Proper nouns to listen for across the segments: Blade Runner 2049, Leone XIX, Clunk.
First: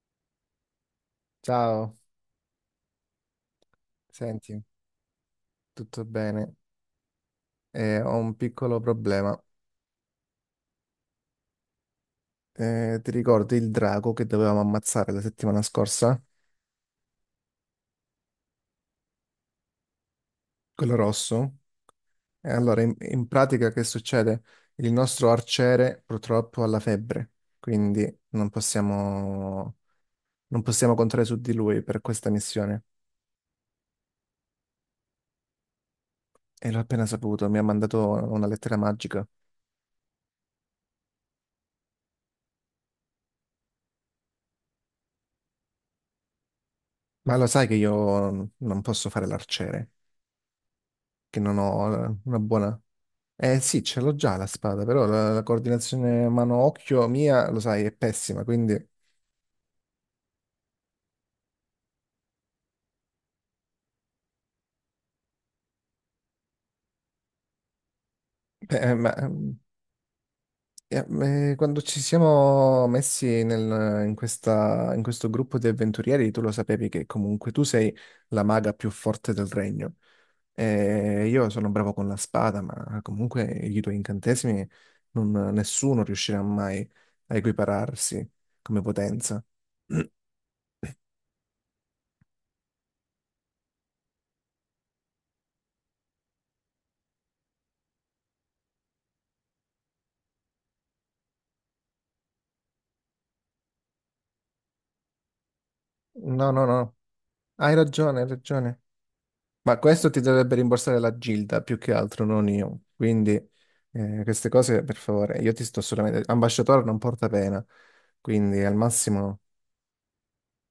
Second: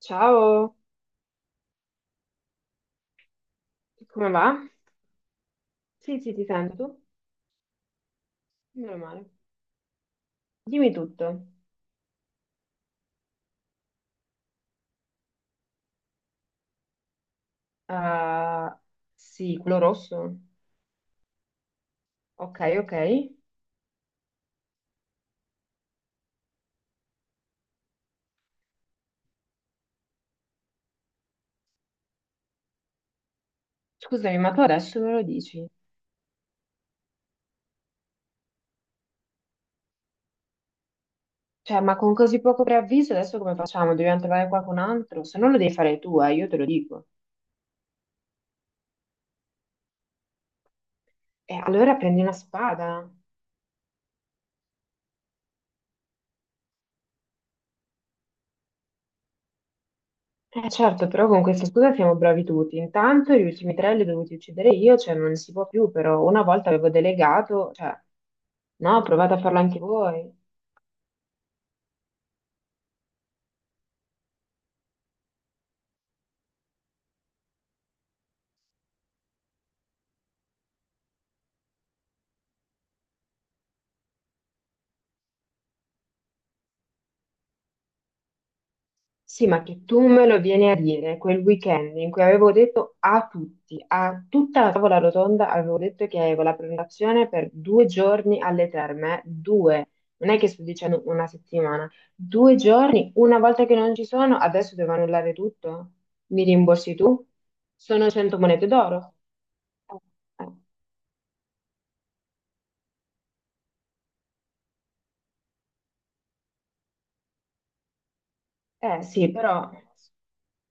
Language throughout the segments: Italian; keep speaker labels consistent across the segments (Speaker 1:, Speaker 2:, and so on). Speaker 1: Ciao,
Speaker 2: Ciao,
Speaker 1: come va?
Speaker 2: senti, tutto
Speaker 1: Sì, sì, ti
Speaker 2: bene?
Speaker 1: sento tu?
Speaker 2: Ho un piccolo
Speaker 1: Meno male.
Speaker 2: problema.
Speaker 1: Dimmi tutto.
Speaker 2: Ti ricordi il drago che dovevamo ammazzare la settimana scorsa?
Speaker 1: Ah, sì, quello rosso.
Speaker 2: Quello rosso? E
Speaker 1: Ok,
Speaker 2: allora,
Speaker 1: ok.
Speaker 2: in pratica, che succede? Il nostro arciere purtroppo ha la febbre, quindi non possiamo contare su di lui per questa missione.
Speaker 1: Scusami, ma tu adesso me lo dici?
Speaker 2: E l'ho appena saputo, mi ha mandato una lettera magica.
Speaker 1: Cioè, ma con così poco preavviso adesso come facciamo? Dobbiamo trovare qualcun altro? Se non lo devi fare tu, io te lo dico.
Speaker 2: Ma lo sai che io non posso fare l'arciere, che
Speaker 1: E
Speaker 2: non
Speaker 1: allora
Speaker 2: ho
Speaker 1: prendi una
Speaker 2: una buona...
Speaker 1: spada.
Speaker 2: Eh sì, ce l'ho già la spada, però la coordinazione mano-occhio mia, lo sai, è pessima, quindi
Speaker 1: Eh certo, però con questa scusa siamo bravi tutti. Intanto gli ultimi tre li ho dovuti uccidere io, cioè non si può più, però una volta avevo delegato, cioè.
Speaker 2: eh,
Speaker 1: No,
Speaker 2: ma,
Speaker 1: provate a farlo anche voi.
Speaker 2: eh, quando ci siamo messi in questo gruppo di avventurieri, tu lo sapevi che comunque tu sei la maga più forte del regno. Io sono bravo con la spada, ma comunque i tuoi incantesimi nessuno riuscirà mai a equipararsi come potenza.
Speaker 1: Sì, ma che tu me lo vieni a dire quel weekend in cui avevo detto a tutti, a tutta la tavola rotonda, avevo detto che avevo la prenotazione per due giorni alle terme, due, non è che sto dicendo una settimana, due giorni, una volta che non ci sono, adesso devo annullare tutto? Mi
Speaker 2: No, no,
Speaker 1: rimborsi
Speaker 2: no,
Speaker 1: tu?
Speaker 2: hai
Speaker 1: Sono
Speaker 2: ragione, hai
Speaker 1: 100 monete
Speaker 2: ragione.
Speaker 1: d'oro.
Speaker 2: Ma questo ti
Speaker 1: Eh
Speaker 2: dovrebbe rimborsare la Gilda più che altro, non io. Quindi queste cose, per favore, io ti sto solamente... Ambasciatore non porta pena, quindi al
Speaker 1: eh sì,
Speaker 2: massimo...
Speaker 1: però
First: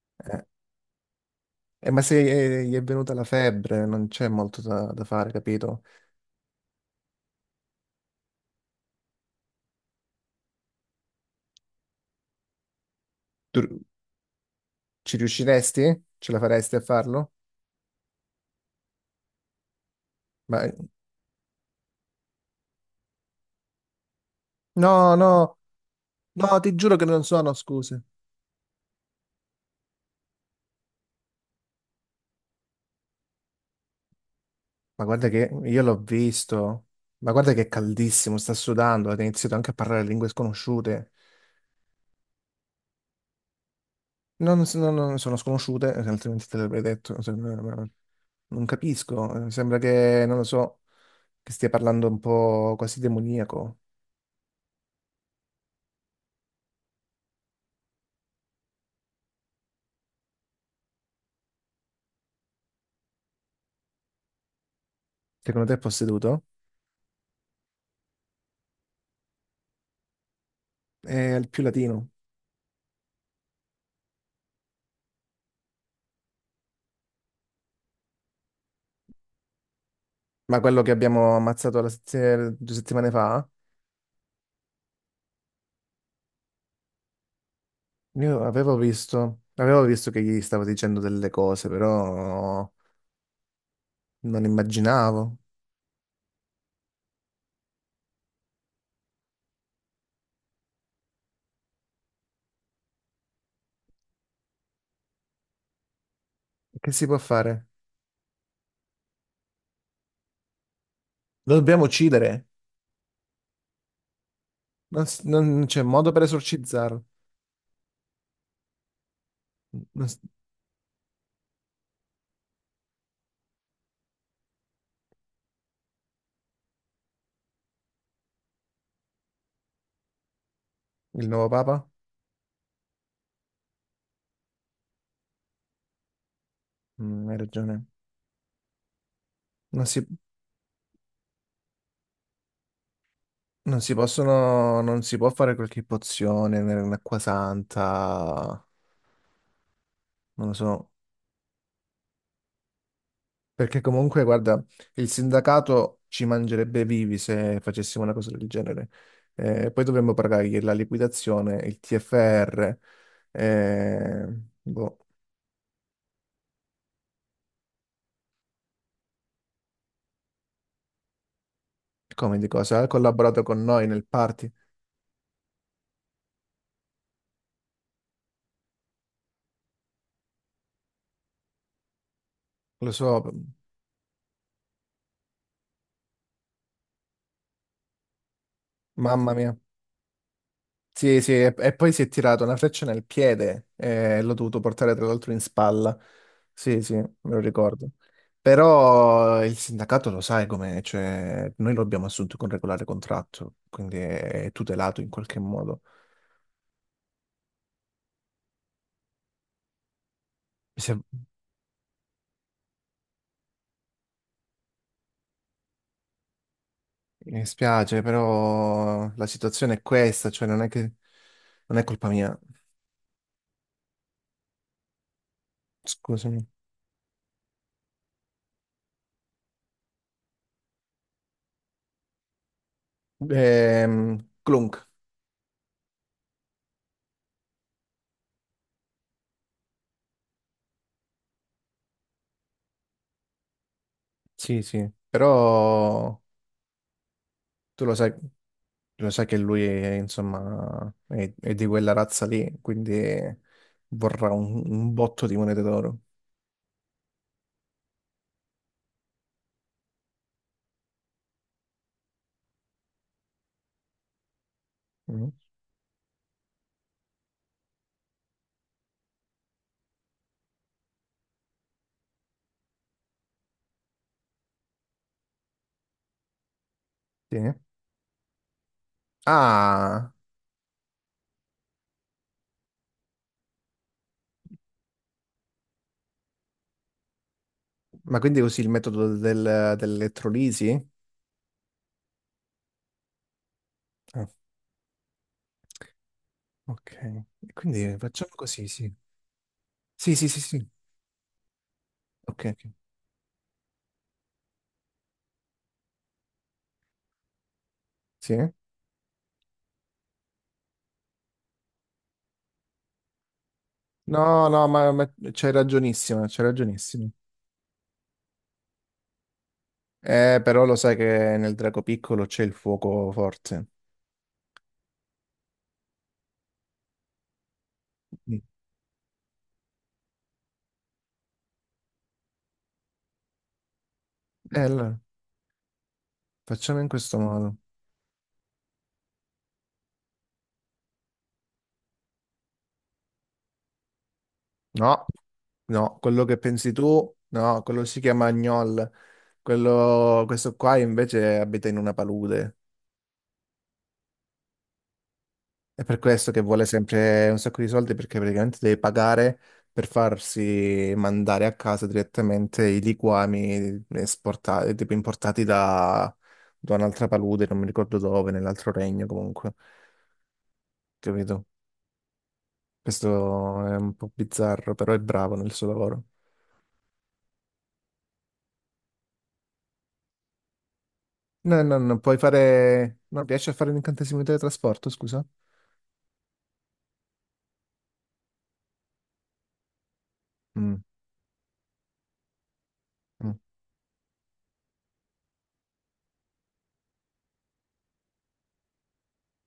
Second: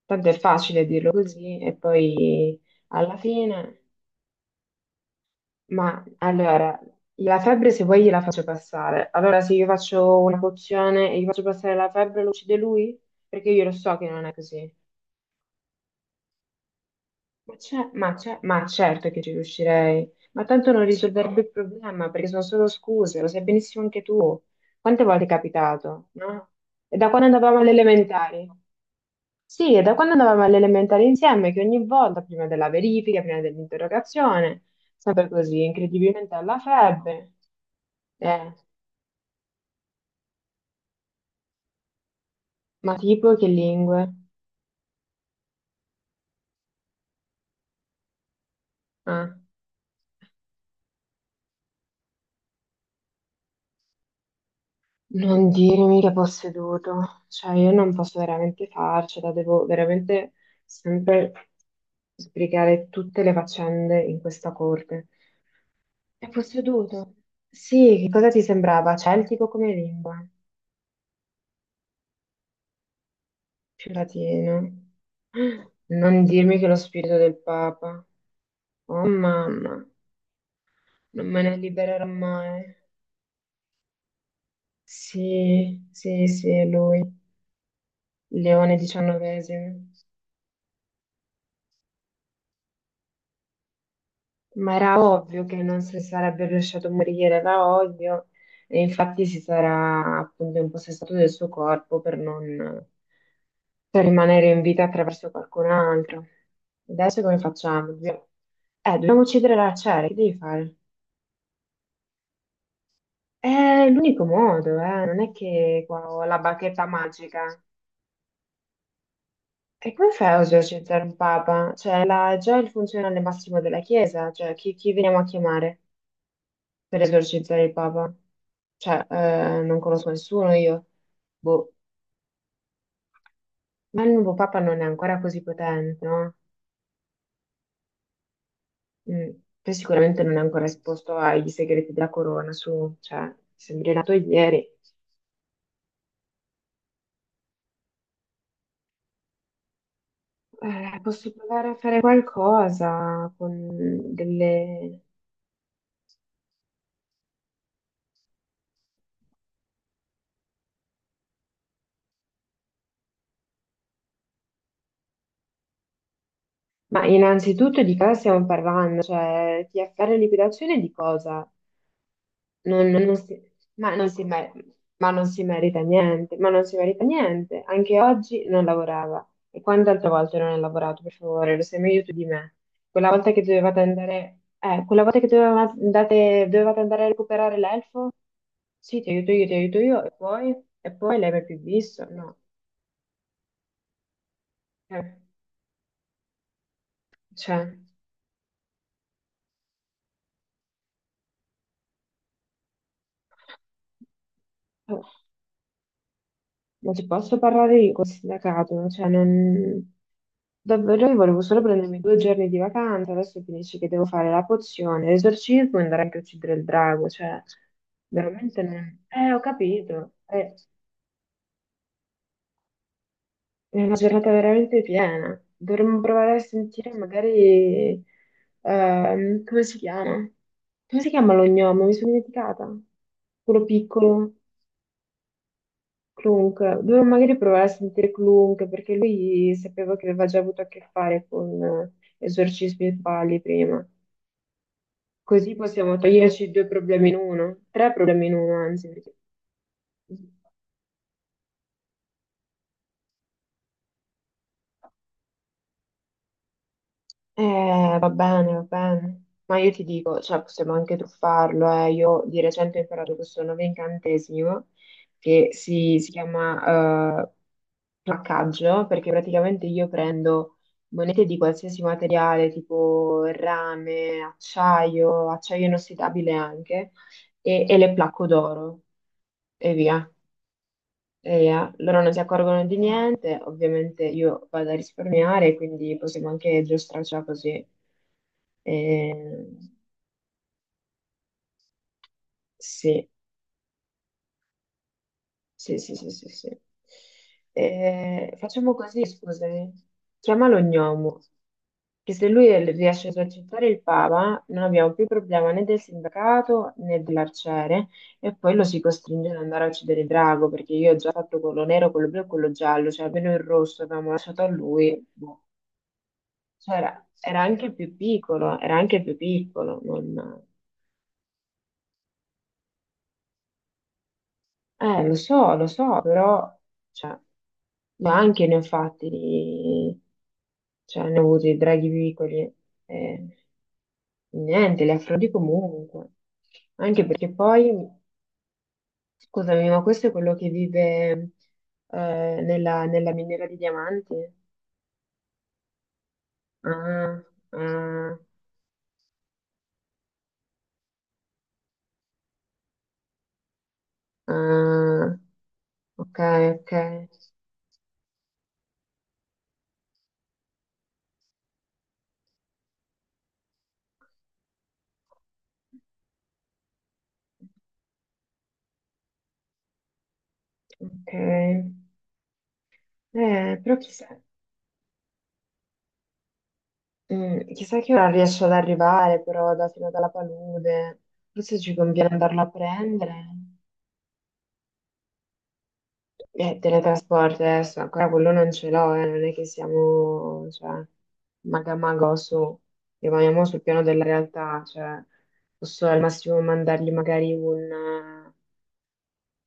Speaker 1: tanto è
Speaker 2: eh,
Speaker 1: facile dirlo così e
Speaker 2: ma
Speaker 1: poi
Speaker 2: se gli è venuta
Speaker 1: alla
Speaker 2: la
Speaker 1: fine.
Speaker 2: febbre, non c'è molto da, da fare, capito?
Speaker 1: Ma allora, la febbre se vuoi gliela faccio passare. Allora, se io faccio una pozione e gli faccio passare la febbre, lo uccide lui? Perché
Speaker 2: Tu
Speaker 1: io lo so che non è così.
Speaker 2: ci riusciresti? Ce la faresti a farlo?
Speaker 1: Ma certo che ci riuscirei, ma
Speaker 2: Ma...
Speaker 1: tanto non risolverebbe il problema perché sono solo scuse, lo sai benissimo anche tu. Quante
Speaker 2: No,
Speaker 1: volte è
Speaker 2: no,
Speaker 1: capitato, no?
Speaker 2: no, ti giuro
Speaker 1: E
Speaker 2: che
Speaker 1: da
Speaker 2: non
Speaker 1: quando
Speaker 2: sono
Speaker 1: andavamo alle
Speaker 2: scuse.
Speaker 1: elementari? Sì, e da quando andavamo alle elementari insieme, che ogni volta, prima della verifica, prima dell'interrogazione,
Speaker 2: Ma guarda
Speaker 1: sempre
Speaker 2: che
Speaker 1: così,
Speaker 2: io l'ho
Speaker 1: incredibilmente alla
Speaker 2: visto. Ma
Speaker 1: febbre.
Speaker 2: guarda che è caldissimo, sta
Speaker 1: Eh,
Speaker 2: sudando, ha iniziato anche a parlare lingue sconosciute.
Speaker 1: ma tipo che lingue?
Speaker 2: Non, s- non- non sono sconosciute, altrimenti te l'avrei detto. Non
Speaker 1: Ah.
Speaker 2: capisco, sembra che, non lo so, che stia parlando un po' quasi demoniaco.
Speaker 1: Non dirmi che posseduto, cioè io non posso veramente farcela, devo veramente sempre sbrigare tutte le faccende in questa corte.
Speaker 2: Secondo te è
Speaker 1: È
Speaker 2: posseduto?
Speaker 1: posseduto. Sì, che cosa ti sembrava? Celtico come lingua,
Speaker 2: È il più latino.
Speaker 1: più latino. Non dirmi che è lo spirito del Papa. Oh mamma,
Speaker 2: Ma quello che
Speaker 1: non
Speaker 2: abbiamo
Speaker 1: me ne
Speaker 2: ammazzato
Speaker 1: libererò mai.
Speaker 2: due settimane fa,
Speaker 1: Sì, sì, sì, è lui, Leone XIX.
Speaker 2: avevo visto che gli stavo dicendo delle cose, però non
Speaker 1: Ma era
Speaker 2: immaginavo.
Speaker 1: ovvio che non si sarebbe lasciato morire da odio e infatti si sarà appunto impossessato del suo corpo per non per rimanere in vita attraverso qualcun altro.
Speaker 2: Che si può
Speaker 1: Adesso come
Speaker 2: fare?
Speaker 1: facciamo? Dobbiamo- dobbiamo uccidere la Cera, che devi fare?
Speaker 2: Lo dobbiamo uccidere.
Speaker 1: È l'unico modo, non è
Speaker 2: Non c'è
Speaker 1: che
Speaker 2: modo
Speaker 1: qua
Speaker 2: per
Speaker 1: ho la bacchetta
Speaker 2: esorcizzarlo.
Speaker 1: magica. E
Speaker 2: Non
Speaker 1: come
Speaker 2: s-
Speaker 1: fai a esorcizzare un papa? Cioè, la- già il funzionario massimo della Chiesa, cioè chi veniamo a chiamare per esorcizzare il Papa? Cioè, non conosco nessuno io.
Speaker 2: Il nuovo
Speaker 1: Boh,
Speaker 2: papa?
Speaker 1: ma il nuovo Papa non è ancora così potente, no?
Speaker 2: Mm, hai ragione.
Speaker 1: Mm, poi
Speaker 2: Non si,
Speaker 1: sicuramente non è ancora esposto ai segreti della corona, su, cioè, sembri nato ieri.
Speaker 2: non si può fare qualche pozione un'acqua santa, non lo so.
Speaker 1: Posso provare a fare qualcosa con
Speaker 2: Perché comunque, guarda,
Speaker 1: delle.
Speaker 2: il sindacato ci mangerebbe vivi se facessimo una cosa del genere. Poi dovremmo pagargli la liquidazione, il TFR, eh, boh,
Speaker 1: Ma innanzitutto di cosa stiamo parlando? Cioè, TFR liquidazione di cosa?
Speaker 2: come di cosa.
Speaker 1: Non,
Speaker 2: Ha
Speaker 1: non- non si,
Speaker 2: collaborato con noi
Speaker 1: ma,
Speaker 2: nel
Speaker 1: non si
Speaker 2: party,
Speaker 1: mer- ma non si merita niente, ma non si merita niente. Anche oggi non lavorava. E quante altre volte non ha lavorato, per favore, lo sai meglio tu di me.
Speaker 2: lo
Speaker 1: Quella
Speaker 2: so,
Speaker 1: volta che dovevate andare, quella volta che dovevate, andate- dovevate andare a recuperare l'elfo? Sì,
Speaker 2: mamma
Speaker 1: ti
Speaker 2: mia.
Speaker 1: aiuto io, e poi
Speaker 2: Sì,
Speaker 1: lei
Speaker 2: sì,
Speaker 1: mi ha più
Speaker 2: e poi si
Speaker 1: visto?
Speaker 2: è
Speaker 1: No.
Speaker 2: tirato una freccia nel piede e l'ho dovuto portare tra
Speaker 1: Eh,
Speaker 2: l'altro in spalla. Sì, sì, me lo
Speaker 1: cioè,
Speaker 2: ricordo. Però il sindacato lo sai com'è, cioè noi lo abbiamo assunto con regolare contratto, quindi è tutelato in
Speaker 1: oh,
Speaker 2: qualche modo.
Speaker 1: ma ci posso parlare io col sindacato? Cioè, non.
Speaker 2: Mi, sem-
Speaker 1: Davvero, io volevo solo prendermi due giorni di vacanza, adesso finisce che devo fare la pozione, l'esorcismo e andare anche a uccidere il drago, cioè,
Speaker 2: mi spiace,
Speaker 1: veramente non.
Speaker 2: però la
Speaker 1: Ho
Speaker 2: situazione è
Speaker 1: capito,
Speaker 2: questa, cioè
Speaker 1: è
Speaker 2: non è che... non è colpa mia,
Speaker 1: è una giornata veramente piena. Dovremmo provare a
Speaker 2: scusami.
Speaker 1: sentire magari, come si chiama? Come si chiama lo gnomo? Mi sono dimenticata. Quello piccolo.
Speaker 2: Clunk,
Speaker 1: Clunk, dovevo magari provare a sentire Clunk perché lui sapevo che aveva già avuto a che fare con esorcismi e falli prima.
Speaker 2: sì, sì,
Speaker 1: Così possiamo
Speaker 2: però
Speaker 1: toglierci due problemi in uno,
Speaker 2: tu
Speaker 1: tre
Speaker 2: lo sai.
Speaker 1: problemi in uno, anzi.
Speaker 2: Lo
Speaker 1: Perché-
Speaker 2: sai che lui, è, insomma, è di quella razza lì, quindi vorrà un botto di monete d'oro.
Speaker 1: Va bene, va bene. Ma io ti dico, cioè, possiamo anche truffarlo. Eh. Io di recente ho imparato questo nuovo incantesimo
Speaker 2: Mm.
Speaker 1: che si chiama placcaggio, perché praticamente io prendo monete di qualsiasi materiale, tipo rame, acciaio, acciaio inossidabile anche,
Speaker 2: Sì.
Speaker 1: e le placco d'oro e via.
Speaker 2: Ah,
Speaker 1: E loro non si accorgono di niente, ovviamente io vado a risparmiare, quindi possiamo anche giostrarcela così.
Speaker 2: ma quindi usi il metodo
Speaker 1: Eh,
Speaker 2: dell'elettrolisi?
Speaker 1: sì,
Speaker 2: Ah,
Speaker 1: sì, sì, sì, sì, sì.
Speaker 2: ok. E quindi facciamo così,
Speaker 1: Facciamo
Speaker 2: sì.
Speaker 1: così, scusami.
Speaker 2: Sì, sì, sì,
Speaker 1: Chiamalo
Speaker 2: sì.
Speaker 1: Gnomo, che se
Speaker 2: Ok,
Speaker 1: lui
Speaker 2: ok.
Speaker 1: riesce a esercitare il Papa, non abbiamo più problema né del sindacato né dell'arciere,
Speaker 2: Sì?
Speaker 1: e poi lo si costringe ad andare a uccidere il drago, perché io ho già fatto quello nero, quello blu e quello giallo, cioè almeno il rosso che avevamo lasciato
Speaker 2: No,
Speaker 1: a
Speaker 2: no,
Speaker 1: lui.
Speaker 2: ma
Speaker 1: Boh.
Speaker 2: c'hai ragionissimo, c'hai
Speaker 1: Cioè, era,
Speaker 2: ragionissimo.
Speaker 1: era anche più piccolo, era anche più piccolo. Non-
Speaker 2: Però lo sai che nel drago piccolo c'è il fuoco forte.
Speaker 1: Lo so, però, cioè, ma
Speaker 2: Mm.
Speaker 1: anche ne ho fatti di. Cioè, ne ho avuti i draghi piccoli. eh, niente, li
Speaker 2: Allora,
Speaker 1: affronti comunque.
Speaker 2: facciamo in
Speaker 1: Anche
Speaker 2: questo
Speaker 1: perché
Speaker 2: modo.
Speaker 1: poi, scusami, ma questo è quello che vive nella, miniera di diamanti?
Speaker 2: No. No, quello che pensi tu,
Speaker 1: Ah,
Speaker 2: no, quello si
Speaker 1: ah,
Speaker 2: chiama Agnol. Quello, questo qua invece abita in una palude.
Speaker 1: ah,
Speaker 2: È per
Speaker 1: ok,
Speaker 2: questo che vuole
Speaker 1: ok,
Speaker 2: sempre un sacco di soldi perché praticamente deve pagare per farsi mandare a casa direttamente i liquami esportati, tipo importati da, da un'altra palude, non mi ricordo dove, nell'altro regno comunque.
Speaker 1: ok.
Speaker 2: Capito? Questo è
Speaker 1: Però
Speaker 2: un
Speaker 1: chissà,
Speaker 2: po' bizzarro, però è bravo nel suo lavoro.
Speaker 1: chissà che ora riesce ad arrivare, però da fino dalla palude. Forse
Speaker 2: No,
Speaker 1: ci
Speaker 2: no, non
Speaker 1: conviene
Speaker 2: puoi
Speaker 1: andarlo a
Speaker 2: fare... Non
Speaker 1: prendere.
Speaker 2: riesci a fare l'incantesimo di teletrasporto, scusa?
Speaker 1: Teletrasporto adesso, ancora quello non ce l'ho, non è che siamo,
Speaker 2: Mm,
Speaker 1: cioè, maga mago su,
Speaker 2: mm.
Speaker 1: rimaniamo sul piano della realtà, cioè, posso al massimo mandargli magari un, eh,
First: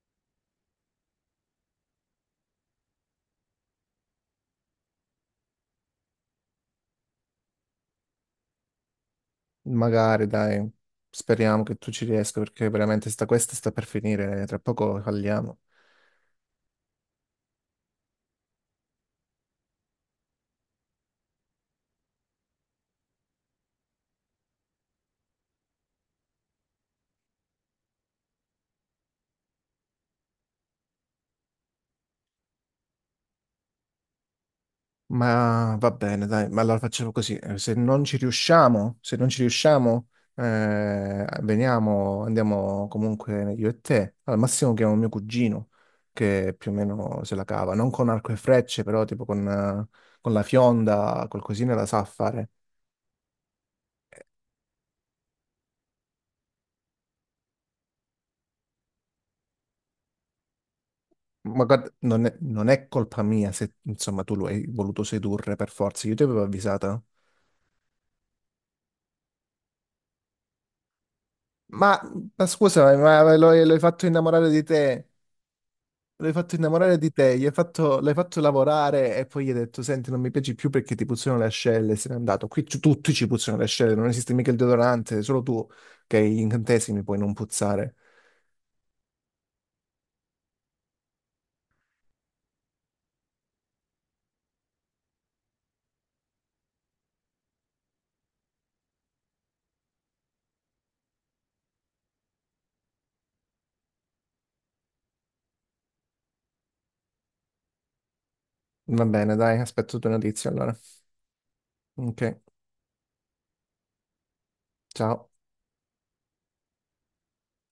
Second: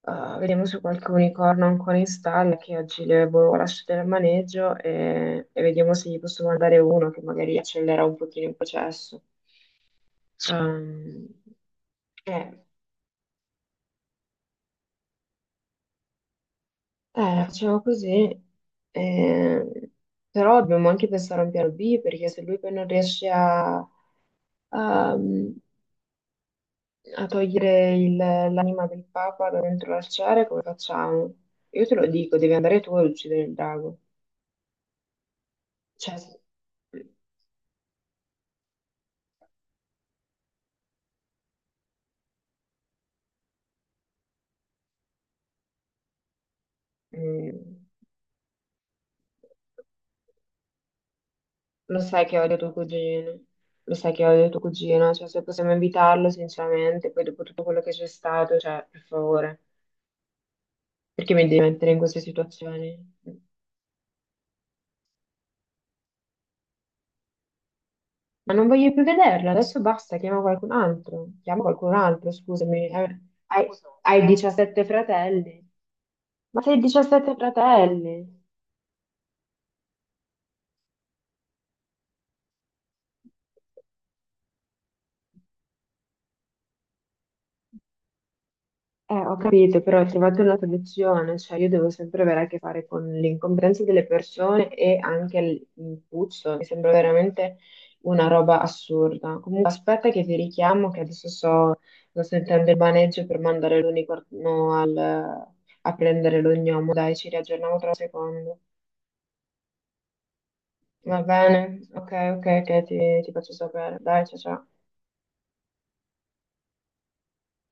Speaker 1: eh, vediamo se qualche unicorno ancora in stalla, che oggi le avevo lasciate al maneggio, e vediamo se gli posso mandare uno che magari accelera un pochino il processo.
Speaker 2: Magari, dai,
Speaker 1: Ehm,
Speaker 2: speriamo che tu ci riesca
Speaker 1: Eh,
Speaker 2: perché veramente sta, questa sta per finire, tra poco falliamo.
Speaker 1: facciamo così. Eh, però dobbiamo anche pensare a un piano B perché se lui poi non riesce a, a- a togliere il- l'anima del Papa da dentro l'arciere, come facciamo? Io te lo dico, devi andare tu ad uccidere il drago.
Speaker 2: Ma va
Speaker 1: Cioè,
Speaker 2: bene, dai, ma allora facciamo così, se non ci riusciamo, andiamo comunque io e te, al massimo chiamo mio cugino, che più o meno se la cava,
Speaker 1: mm,
Speaker 2: non con arco e frecce, però tipo con la fionda, qualcosina la
Speaker 1: lo
Speaker 2: sa
Speaker 1: sai che
Speaker 2: fare.
Speaker 1: odio tuo cugino, lo sai che odio tuo cugino, cioè se possiamo invitarlo sinceramente, poi dopo tutto quello che c'è stato, cioè, per favore. Perché mi devi
Speaker 2: Ma guarda,
Speaker 1: mettere in queste
Speaker 2: non è
Speaker 1: situazioni?
Speaker 2: colpa mia se insomma tu lo hai voluto sedurre per forza, io ti avevo avvisato.
Speaker 1: Ma non voglio più vederla, adesso basta, chiama qualcun altro. Chiama qualcun
Speaker 2: Ma,
Speaker 1: altro,
Speaker 2: ma
Speaker 1: scusami.
Speaker 2: scusa, ma lo,
Speaker 1: Hai,
Speaker 2: hai fatto
Speaker 1: hai
Speaker 2: innamorare di
Speaker 1: 17
Speaker 2: te,
Speaker 1: fratelli.
Speaker 2: lo hai fatto
Speaker 1: Ma sei
Speaker 2: innamorare di
Speaker 1: 17
Speaker 2: te, gli hai fatto, l'hai fatto
Speaker 1: fratelli.
Speaker 2: lavorare e poi gli hai detto, senti, non mi piaci più perché ti puzzano le ascelle, se n'è andato. Qui tutti ci puzzano le ascelle, non esiste mica il deodorante, solo tu che hai gli incantesimi puoi non puzzare.
Speaker 1: Ho capito, però trovate una soluzione, cioè io devo sempre avere a che fare con l'incomprensione delle persone e anche il puzzo, mi sembra veramente una roba assurda. Comunque aspetta che ti richiamo, che adesso sto sentendo il maneggio per mandare l'unicorno al- a prendere l'ognomo, dai, ci riaggiorniamo tra un secondo.
Speaker 2: Va bene, dai, aspetto tue notizie allora.
Speaker 1: Va bene? Ok,
Speaker 2: Ok,
Speaker 1: ok, ok, ti faccio sapere. Dai, ciao ciao.
Speaker 2: ciao.